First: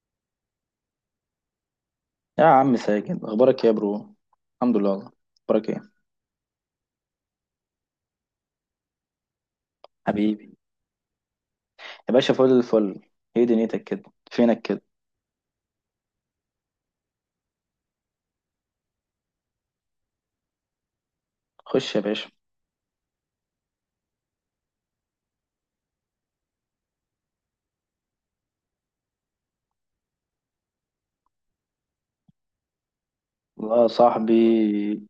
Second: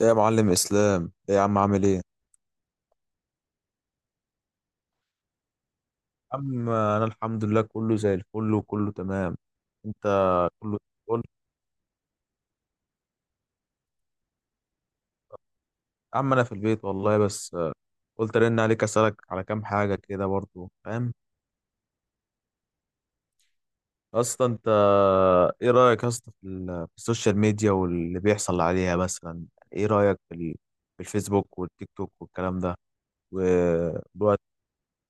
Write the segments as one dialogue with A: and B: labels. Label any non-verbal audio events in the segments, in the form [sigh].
A: ايه يا معلم اسلام، ايه يا عم؟ عامل ايه يا
B: يا عم ساجد اخبارك إيه يا برو؟ الحمد لله والله. اخبارك ايه
A: عم؟ انا الحمد لله، كله زي الفل وكله تمام. انت؟
B: حبيبي؟
A: كله؟ قول.
B: يا باشا فل الفل. ايه دنيتك كده؟ فينك كده؟
A: يا عم انا في البيت والله، بس قلت ارن عليك اسالك على كام حاجه كده برضو، فاهم؟
B: خش يا باشا.
A: اصلا انت ايه رايك اصلا في في السوشيال ميديا واللي بيحصل عليها مثلا؟ ايه رايك في في الفيسبوك والتيك توك والكلام ده
B: والله يا
A: والوقت؟
B: صاحبي،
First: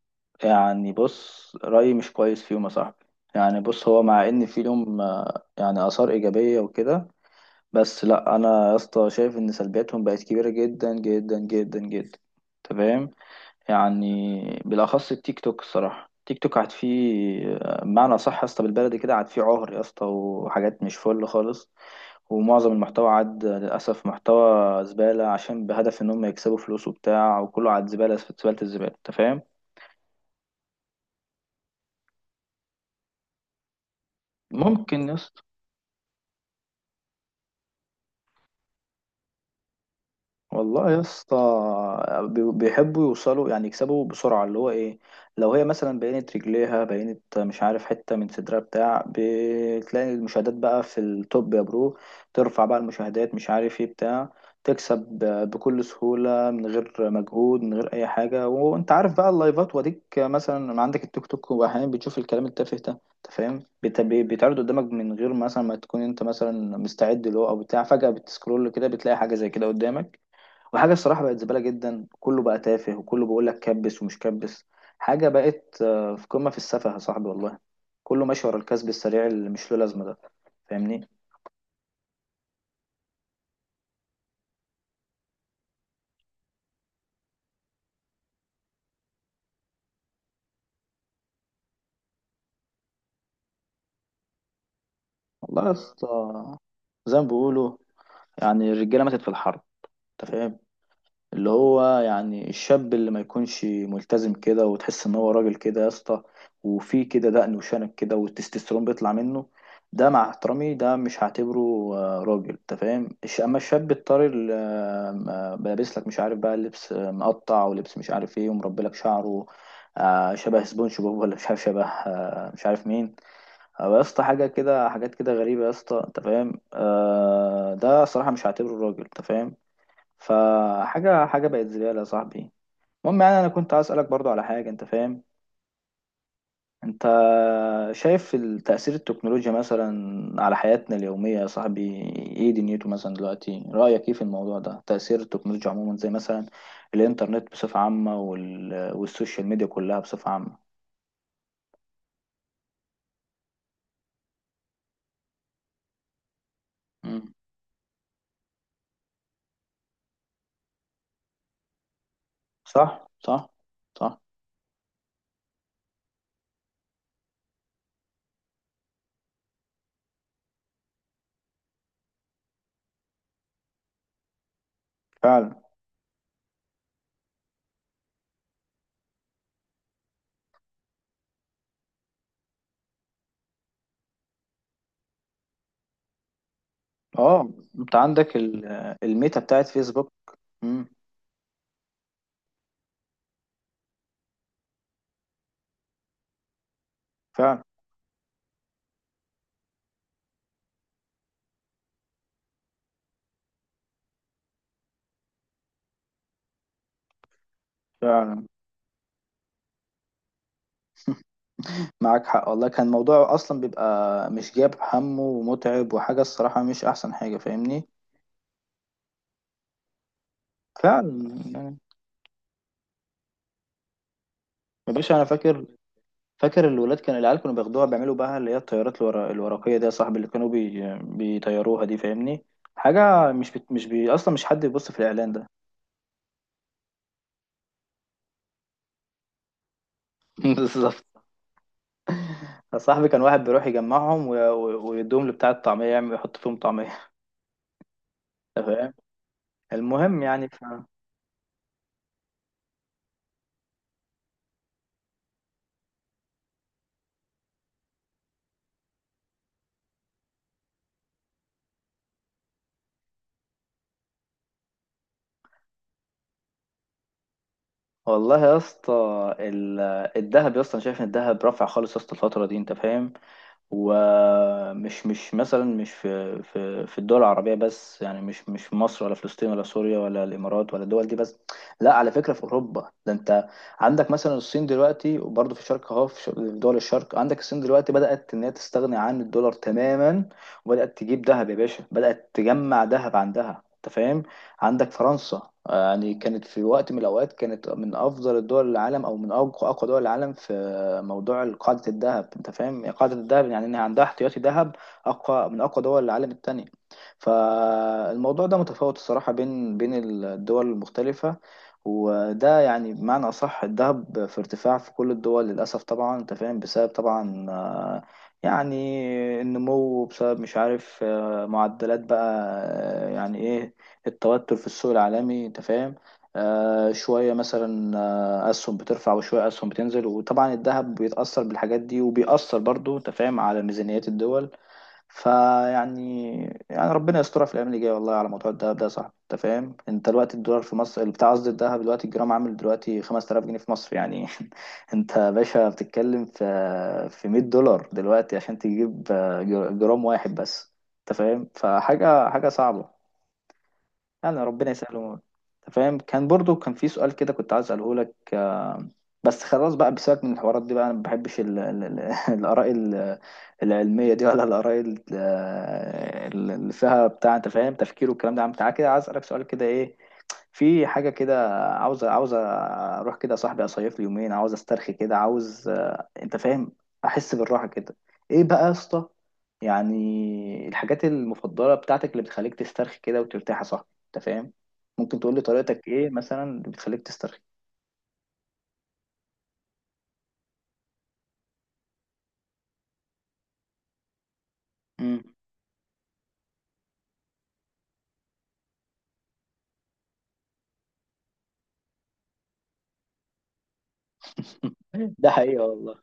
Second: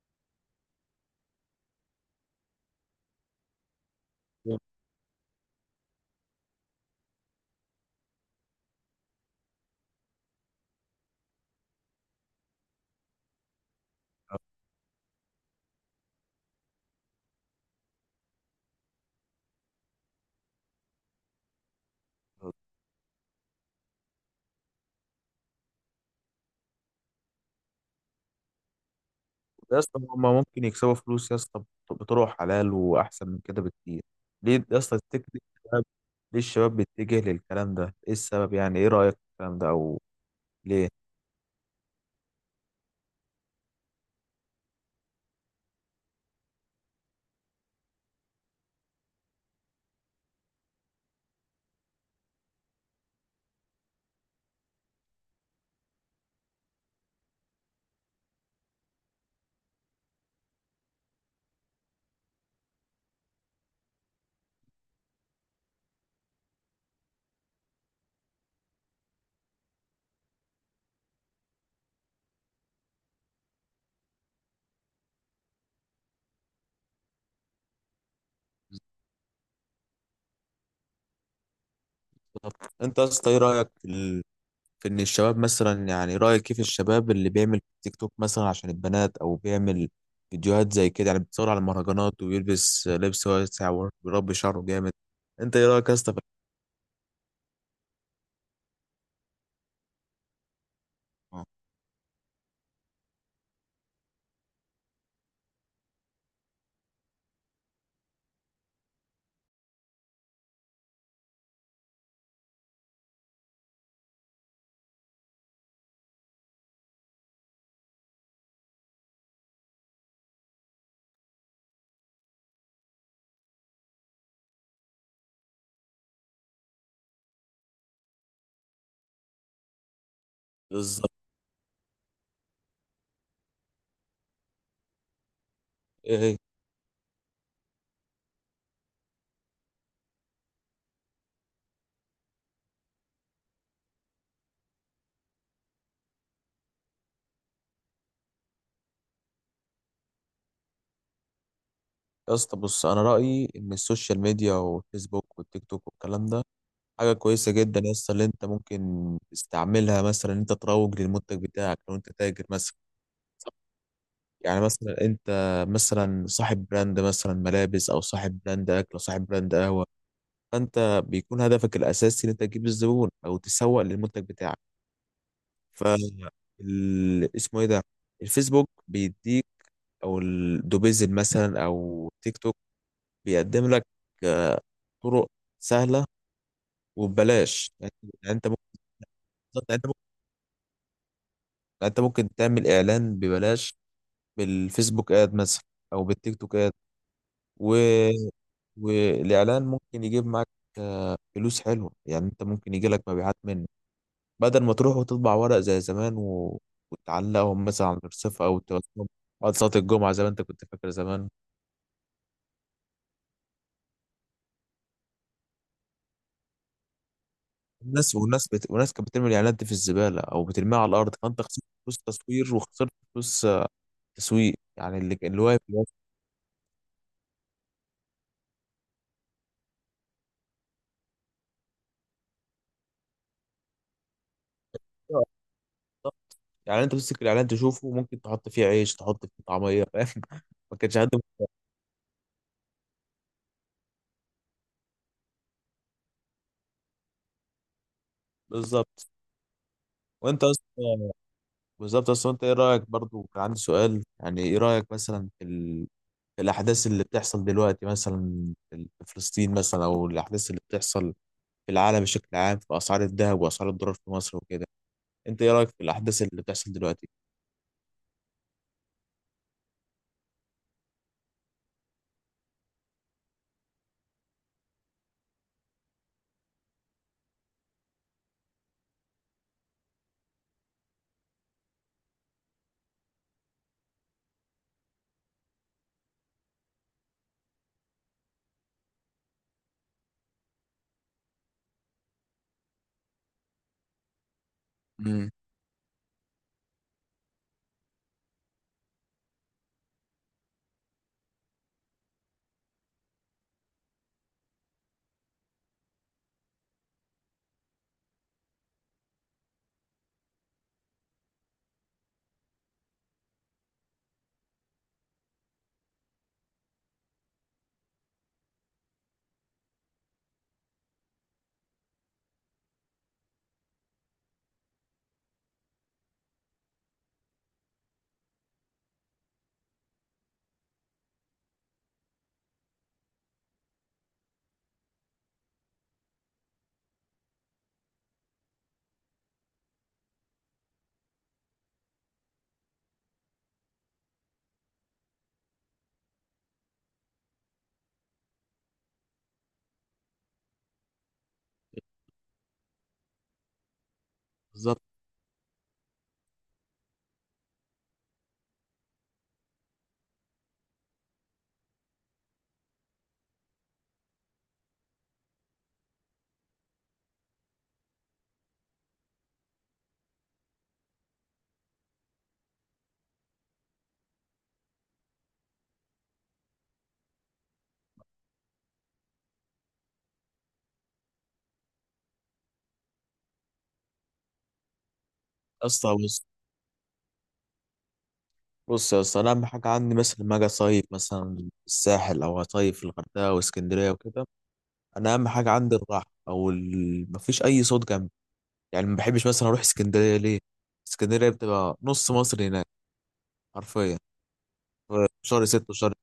B: يعني بص، رأيي مش كويس فيهم يا صاحبي. يعني بص، هو مع ان في لهم يعني آثار إيجابية وكده، بس لا، انا يا اسطى شايف ان سلبياتهم بقت كبيرة جدا جدا جدا جدا. تمام. يعني بالاخص التيك توك، الصراحه التيك توك قعد فيه، بمعنى صح يا اسطى بالبلدي كده، قعد فيه عهر يا اسطى وحاجات مش فل خالص. ومعظم المحتوى عاد للاسف محتوى زباله، عشان بهدف ان هم يكسبوا فلوس وبتاع، وكله عاد زباله في زباله الزباله، انت فاهم.
A: يا اسطى هما ممكن يكسبوا فلوس يا اسطى بطرق حلال واحسن من كده بكتير. ليه يا اسطى
B: ممكن يا
A: تفتكر؟
B: اسطى.
A: ليه الشباب بيتجه للكلام ده؟ ايه السبب؟ يعني ايه رأيك في الكلام ده؟ او ليه؟
B: والله يا اسطى بيحبوا يوصلوا، يعني يكسبوا بسرعة، اللي هو ايه، لو هي مثلا بينت رجليها، بينت مش عارف حتة من صدرها بتاع، بتلاقي المشاهدات بقى في التوب يا برو. ترفع بقى المشاهدات مش عارف ايه بتاع، تكسب بكل سهولة من غير مجهود، من غير أي حاجة. وأنت عارف بقى اللايفات، وأديك مثلا عندك التيك توك، وأحيانا بتشوف الكلام التافه ده أنت فاهم، بيتعرض قدامك من غير مثلا ما تكون أنت مثلا مستعد له أو بتاع، فجأة بتسكرول كده بتلاقي حاجة زي كده قدامك. وحاجة الصراحة بقت زبالة جدا، كله بقى تافه، وكله بيقول لك كبس ومش كبس. حاجة بقت في قمة في السفه يا صاحبي، والله. كله ماشي ورا الكسب السريع اللي مش له لازمة ده، فاهمني.
A: بالظبط. انت يا اسطى ايه رأيك في في ان الشباب مثلا، يعني رأيك كيف الشباب اللي بيعمل تيك توك مثلا عشان البنات او بيعمل فيديوهات زي كده؟ يعني بتصور على المهرجانات ويلبس لبس واسع ويربي شعره جامد. انت
B: والله
A: ايه
B: يا
A: رأيك يا اسطى في
B: اسطى، زي ما بيقولوا، يعني الرجالة ماتت في الحرب، انت فاهم.
A: الحوار؟
B: اللي هو يعني الشاب اللي ما يكونش ملتزم كده، وتحس ان هو راجل كده يا اسطى، وفي كده دقن وشنب كده والتستوستيرون بيطلع منه، ده مع احترامي ده مش هعتبره راجل، انت فاهم. اما الشاب الطري اللي لابس لك مش عارف بقى لبس مقطع، ولبس مش عارف ايه، ومربي لك شعره شبه سبونج بوب، ولا مش عارف شبه مش عارف مين، أو يا اسطى حاجه كده، حاجات كده غريبه يا اسطى انت فاهم، ده صراحه مش هعتبره راجل، انت فاهم.
A: بالظبط.
B: فحاجة حاجة بقت زبالة يا صاحبي. المهم، يعني أنا كنت عايز أسألك برضو على حاجة أنت فاهم.
A: ايه هي؟
B: أنت شايف تأثير التكنولوجيا مثلا على حياتنا اليومية يا صاحبي؟ إيه دنيته مثلا دلوقتي، رأيك إيه في الموضوع ده، تأثير التكنولوجيا عموما زي مثلا الإنترنت بصفة عامة، والسوشيال ميديا كلها بصفة عامة.
A: يا اسطى بص، انا رأيي ان السوشيال ميديا والفيسبوك والتيك توك والكلام ده حاجة
B: مم.
A: كويسة جدا يا اسطى، اللي انت ممكن تستعملها مثلا ان انت تروج للمنتج بتاعك لو انت تاجر مثلا.
B: صح صح. صح.
A: يعني مثلا انت مثلا صاحب براند مثلا ملابس، او صاحب براند اكل، او صاحب براند قهوه. فانت بيكون هدفك الاساسي ان انت تجيب الزبون او تسوق للمنتج بتاعك.
B: فعلا.
A: ف اسمه ايه ده، الفيسبوك بيديك، او الدوبيزل مثلا، او تيك توك، بيقدم لك آه، طرق سهله
B: اه،
A: وببلاش. يعني
B: انت عندك
A: يعني
B: الميتا
A: يعني
B: بتاعت
A: انت ممكن
B: فيسبوك. مم.
A: انت ممكن تعمل اعلان ببلاش بالفيسبوك اد مثلا، او بالتيك توك
B: فعلا.
A: اد. والاعلان ممكن يجيب معاك فلوس حلوه، يعني انت ممكن يجي لك مبيعات منه بدل ما تروح وتطبع ورق زي زمان وتعلقهم مثلا على المرصفه
B: فعلا.
A: او توزعهم بعد صلاه الجمعه، زي ما انت كنت فاكر زمان.
B: معاك حق والله، كان الموضوع اصلا بيبقى مش جاب همه ومتعب، وحاجه الصراحه مش احسن حاجه، فاهمني.
A: الناس والناس بت... والناس كانت بترمي الاعلانات دي في الزباله او بترميها على الارض،
B: فعلا
A: فانت خسرت
B: يعني.
A: فلوس تصوير وخسرت فلوس تسويق،
B: يا
A: يعني
B: باشا
A: اللي
B: انا
A: اللي واقف
B: فاكر،
A: اللي
B: فاكر الولاد، كان العيال كانوا بياخدوها، بيعملوا بقى اللي هي الطيارات الورق الورقيه دي يا صاحبي، اللي كانوا بيطيروها دي فاهمني. حاجه مش مش اصلا مش حد يبص في الاعلان
A: واقف.
B: ده.
A: يعني انت تمسك الاعلان تشوفه، ممكن تحط فيه عيش، تحط فيه طعميه، فاهم؟
B: [laughs]
A: [laughs] ما كانش حد.
B: بالظبط. يا صاحبي كان واحد بيروح يجمعهم ويدوهم لبتاع الطعميه، يعمل يحط فيهم طعميه. [laughs] أنت فاهم.
A: بالظبط.
B: المهم
A: وانت
B: يعني
A: اصلا، بالظبط، اصل انت ايه رايك برضو؟ كان عندي سؤال، يعني ايه رايك مثلا في الاحداث اللي بتحصل دلوقتي مثلا في فلسطين مثلا، او الاحداث اللي بتحصل في العالم بشكل عام، في اسعار الذهب واسعار الدولار في مصر وكده؟ انت ايه رايك في الاحداث اللي بتحصل دلوقتي؟
B: والله يا اسطى، ال- الذهب يا اسطى، انا شايف ان الذهب رافع خالص يا اسطى الفتره دي، انت فاهم. ومش مش مثلا مش في في الدول العربيه بس، يعني مش مش في مصر ولا فلسطين ولا سوريا ولا الامارات ولا الدول دي بس. لا، على فكره في اوروبا، ده انت عندك مثلا الصين دلوقتي، وبرضه في الشرق اهو، في في دول الشرق، عندك الصين دلوقتي بدات ان هي تستغني عن الدولار تماما، وبدات تجيب ذهب يا باشا، بدات تجمع ذهب عندها، انت فاهم. عندك
A: امم.
B: فرنسا، يعني كانت في وقت من الأوقات كانت من أفضل الدول العالم، أو من أقوى أقوى دول العالم في موضوع قاعدة الذهب، أنت فاهم قاعدة الذهب، يعني إنها عندها احتياطي ذهب أقوى من أقوى دول العالم التانية. فالموضوع ده متفاوت الصراحة بين الدول المختلفة. وده يعني بمعنى أصح الذهب في ارتفاع في كل الدول للأسف طبعا، أنت فاهم، بسبب طبعا يعني النمو، بسبب مش عارف معدلات بقى، يعني إيه، التوتر في السوق العالمي انت فاهم. آه شوية مثلا أسهم بترفع، وشوية أسهم بتنزل، وطبعا الذهب بيتأثر بالحاجات دي، وبيأثر برضو انت فاهم على ميزانيات الدول. فيعني، يعني ربنا يسترها في الأيام اللي جاية والله على موضوع الذهب ده يا صاحبي، انت فاهم. انت دلوقتي الدولار في مصر اللي بتاع، قصدي الذهب دلوقتي الجرام عامل دلوقتي 5000 جنيه في مصر يعني. [laughs] انت يا باشا بتتكلم في 100 دولار دلوقتي عشان تجيب جرام واحد بس، انت فاهم. فحاجة حاجة صعبة، يعني ربنا
A: بالظبط.
B: يسهله، انت فاهم. كان برضو كان في سؤال كده كنت عايز اساله لك بس خلاص بقى، بسيبك من الحوارات دي بقى، انا ما بحبش [laughs] الاراء العلميه دي، ولا الاراء اللي فيها بتاع انت فاهم تفكير والكلام ده. عم تعالى كده، عايز اسالك سؤال كده ايه، في حاجة كده، عاوز عاوز أروح كده يا صاحبي، أصيف لي يومين، عاوز أسترخي كده، عاوز أنت فاهم، أحس بالراحة كده. إيه بقى يا اسطى؟ يعني الحاجات المفضلة بتاعتك اللي بتخليك تسترخي كده وترتاح يا صاحبي، أنت فاهم. ممكن تقول لي طريقتك
A: اصلا
B: إيه
A: بص.
B: مثلا اللي بتخليك تسترخي؟
A: بص يا اسطى انا اهم حاجه عندي مثلا لما اجي اصيف مثلا في الساحل، او اصيف في الغردقه واسكندريه وكده. انا
B: مم.
A: اهم حاجه عندي الراحه، او مفيش اي صوت جنبي. يعني ما بحبش مثلا اروح اسكندريه، ليه؟ اسكندريه بتبقى نص مصر هناك، حرفيا، في
B: [laughs] ده
A: شهر
B: حقيقة
A: ستة وشهر.
B: والله.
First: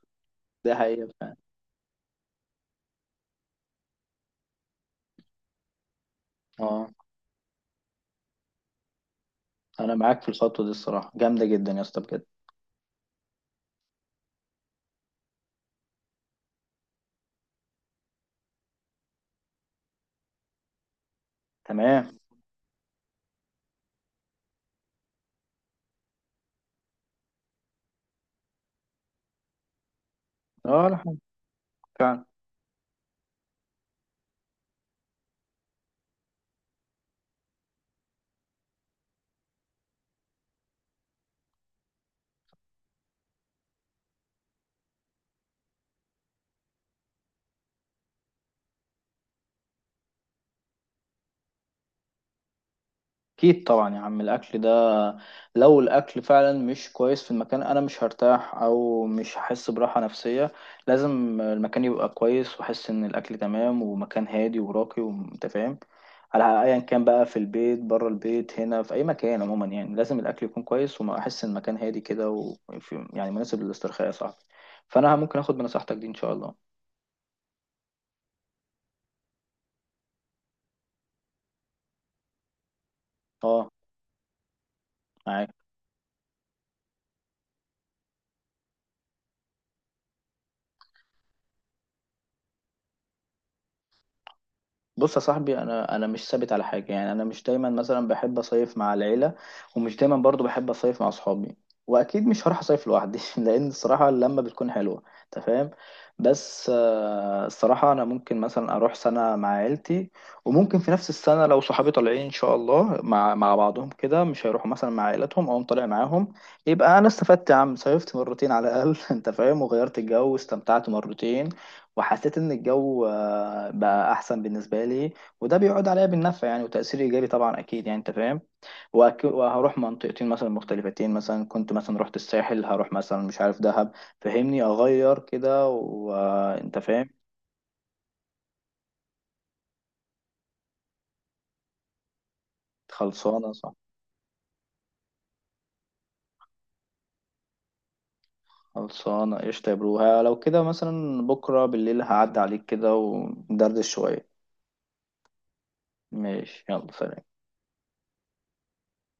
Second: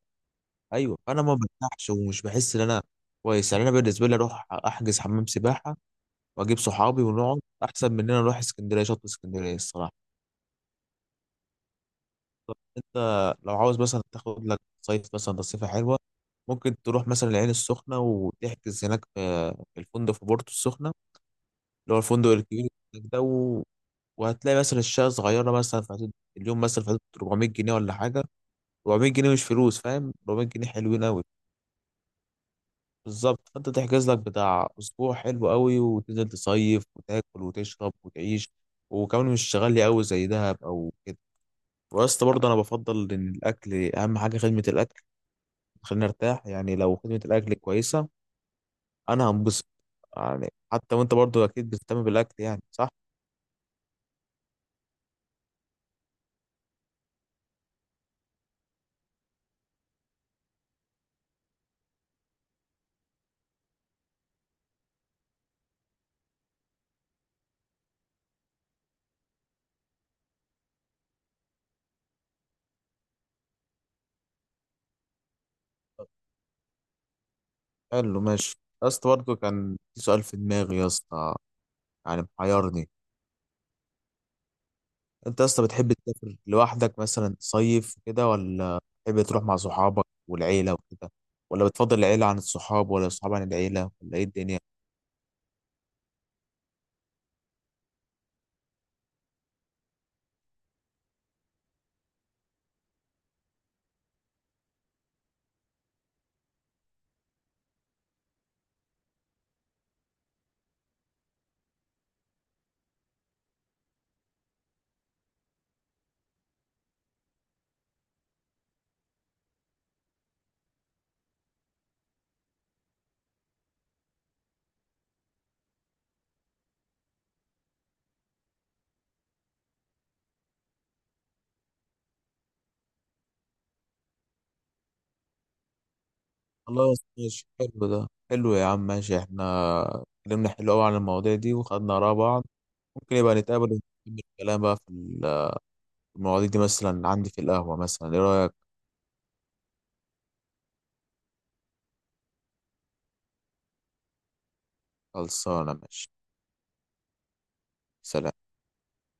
B: ده
A: ايوه،
B: حقيقة
A: فانا ما
B: فعلا.
A: برتاحش ومش بحس ان انا كويس. يعني انا بالنسبه لي اروح احجز حمام سباحه واجيب
B: أه،
A: صحابي ونقعد، احسن من ان انا اروح اسكندريه، شط اسكندريه
B: أنا
A: الصراحه.
B: معاك في الخطوة دي، الصراحة جامدة جدا يا اسطى بجد.
A: طب انت لو عاوز مثلا تاخد لك صيف مثلا تصيفه حلوه، ممكن تروح مثلا العين السخنه وتحجز هناك في الفندق، في بورتو السخنه، اللي هو
B: تمام.
A: الفندق الكبير هناك ده وهتلاقي مثلا الشقه صغيره، مثلا في حدود اليوم مثلا في حدود 400 جنيه ولا حاجه. 400 جنيه مش فلوس، فاهم؟ 400 جنيه
B: أه، لا
A: حلوين
B: حاجة.
A: قوي.
B: فعلا.
A: بالظبط. فانت تحجز لك بتاع اسبوع حلو قوي، وتنزل تصيف وتاكل وتشرب وتعيش، وكمان مش غالي قوي زي دهب او كده. واسطى برضه انا بفضل ان الاكل اهم حاجه، خدمه الاكل. خلينا نرتاح، يعني لو خدمه الاكل كويسه انا هنبسط. يعني حتى وانت برضه اكيد بتهتم بالاكل، يعني صح؟
B: اكيد طبعا يا عم، الاكل ده لو الاكل فعلا مش كويس في المكان انا مش هرتاح، او مش هحس براحه نفسيه. لازم المكان يبقى كويس، واحس ان الاكل تمام، ومكان هادي وراقي، وانت فاهم. على ايا كان بقى، في البيت، بره البيت، هنا في اي مكان عموما، يعني لازم الاكل يكون كويس، واحس ان المكان هادي كده، وفي يعني مناسب للاسترخاء يا صاحبي. فانا ممكن اخد بنصيحتك دي ان شاء الله.
A: حلو، ماشي. يا اسطى برضه كان في سؤال في دماغي يا اسطى، يعني محيرني.
B: اه.
A: انت اصلا بتحب تسافر لوحدك مثلا صيف كده، ولا بتحب تروح مع صحابك والعيله وكده؟ ولا بتفضل العيله عن الصحاب، ولا الصحاب عن العيله، ولا ايه الدنيا؟
B: بص يا صاحبي، انا انا مش ثابت على حاجه، يعني انا مش دايما مثلا بحب اصيف مع العيله، ومش دايما برضو بحب اصيف مع اصحابي، واكيد مش هروح اصيف لوحدي. [laughs] لان الصراحه اللمه بتكون حلوه، انت فاهم. بس الصراحه انا ممكن مثلا اروح سنه مع عيلتي، وممكن في نفس السنه لو صحابي طالعين ان شاء الله مع بعضهم كده، مش هيروحوا مثلا مع عائلتهم، او طالع معاهم. يبقى انا استفدت يا عم، صيفت مرتين على الاقل. [laughs] انت فاهم، وغيرت الجو واستمتعت مرتين، وحسيت ان الجو بقى احسن بالنسبه لي. وده بيعود عليا بالنفع يعني، وتاثير ايجابي طبعا اكيد يعني، انت فاهم. وهروح منطقتين مثلا مختلفتين، مثلا كنت مثلا رحت الساحل، هروح مثلا مش عارف دهب، فهمني اغير كده وانت
A: خلاص
B: فاهم.
A: ماشي، حلو، ده حلو يا عم، ماشي. احنا اتكلمنا حلو قوي عن المواضيع دي وخدنا اراء بعض. ممكن يبقى
B: خلصانه
A: نتقابل
B: صح.
A: ونكمل الكلام بقى في المواضيع دي، مثلا عندي في القهوه مثلا، ايه رايك؟
B: خلصانه قشطه يا برو. ها، لو كده مثلا بكره بالليل هعدي عليك كده، وندردش شويه.
A: خلصانه، ماشي.
B: ماشي، يلا سلام.
A: سلام.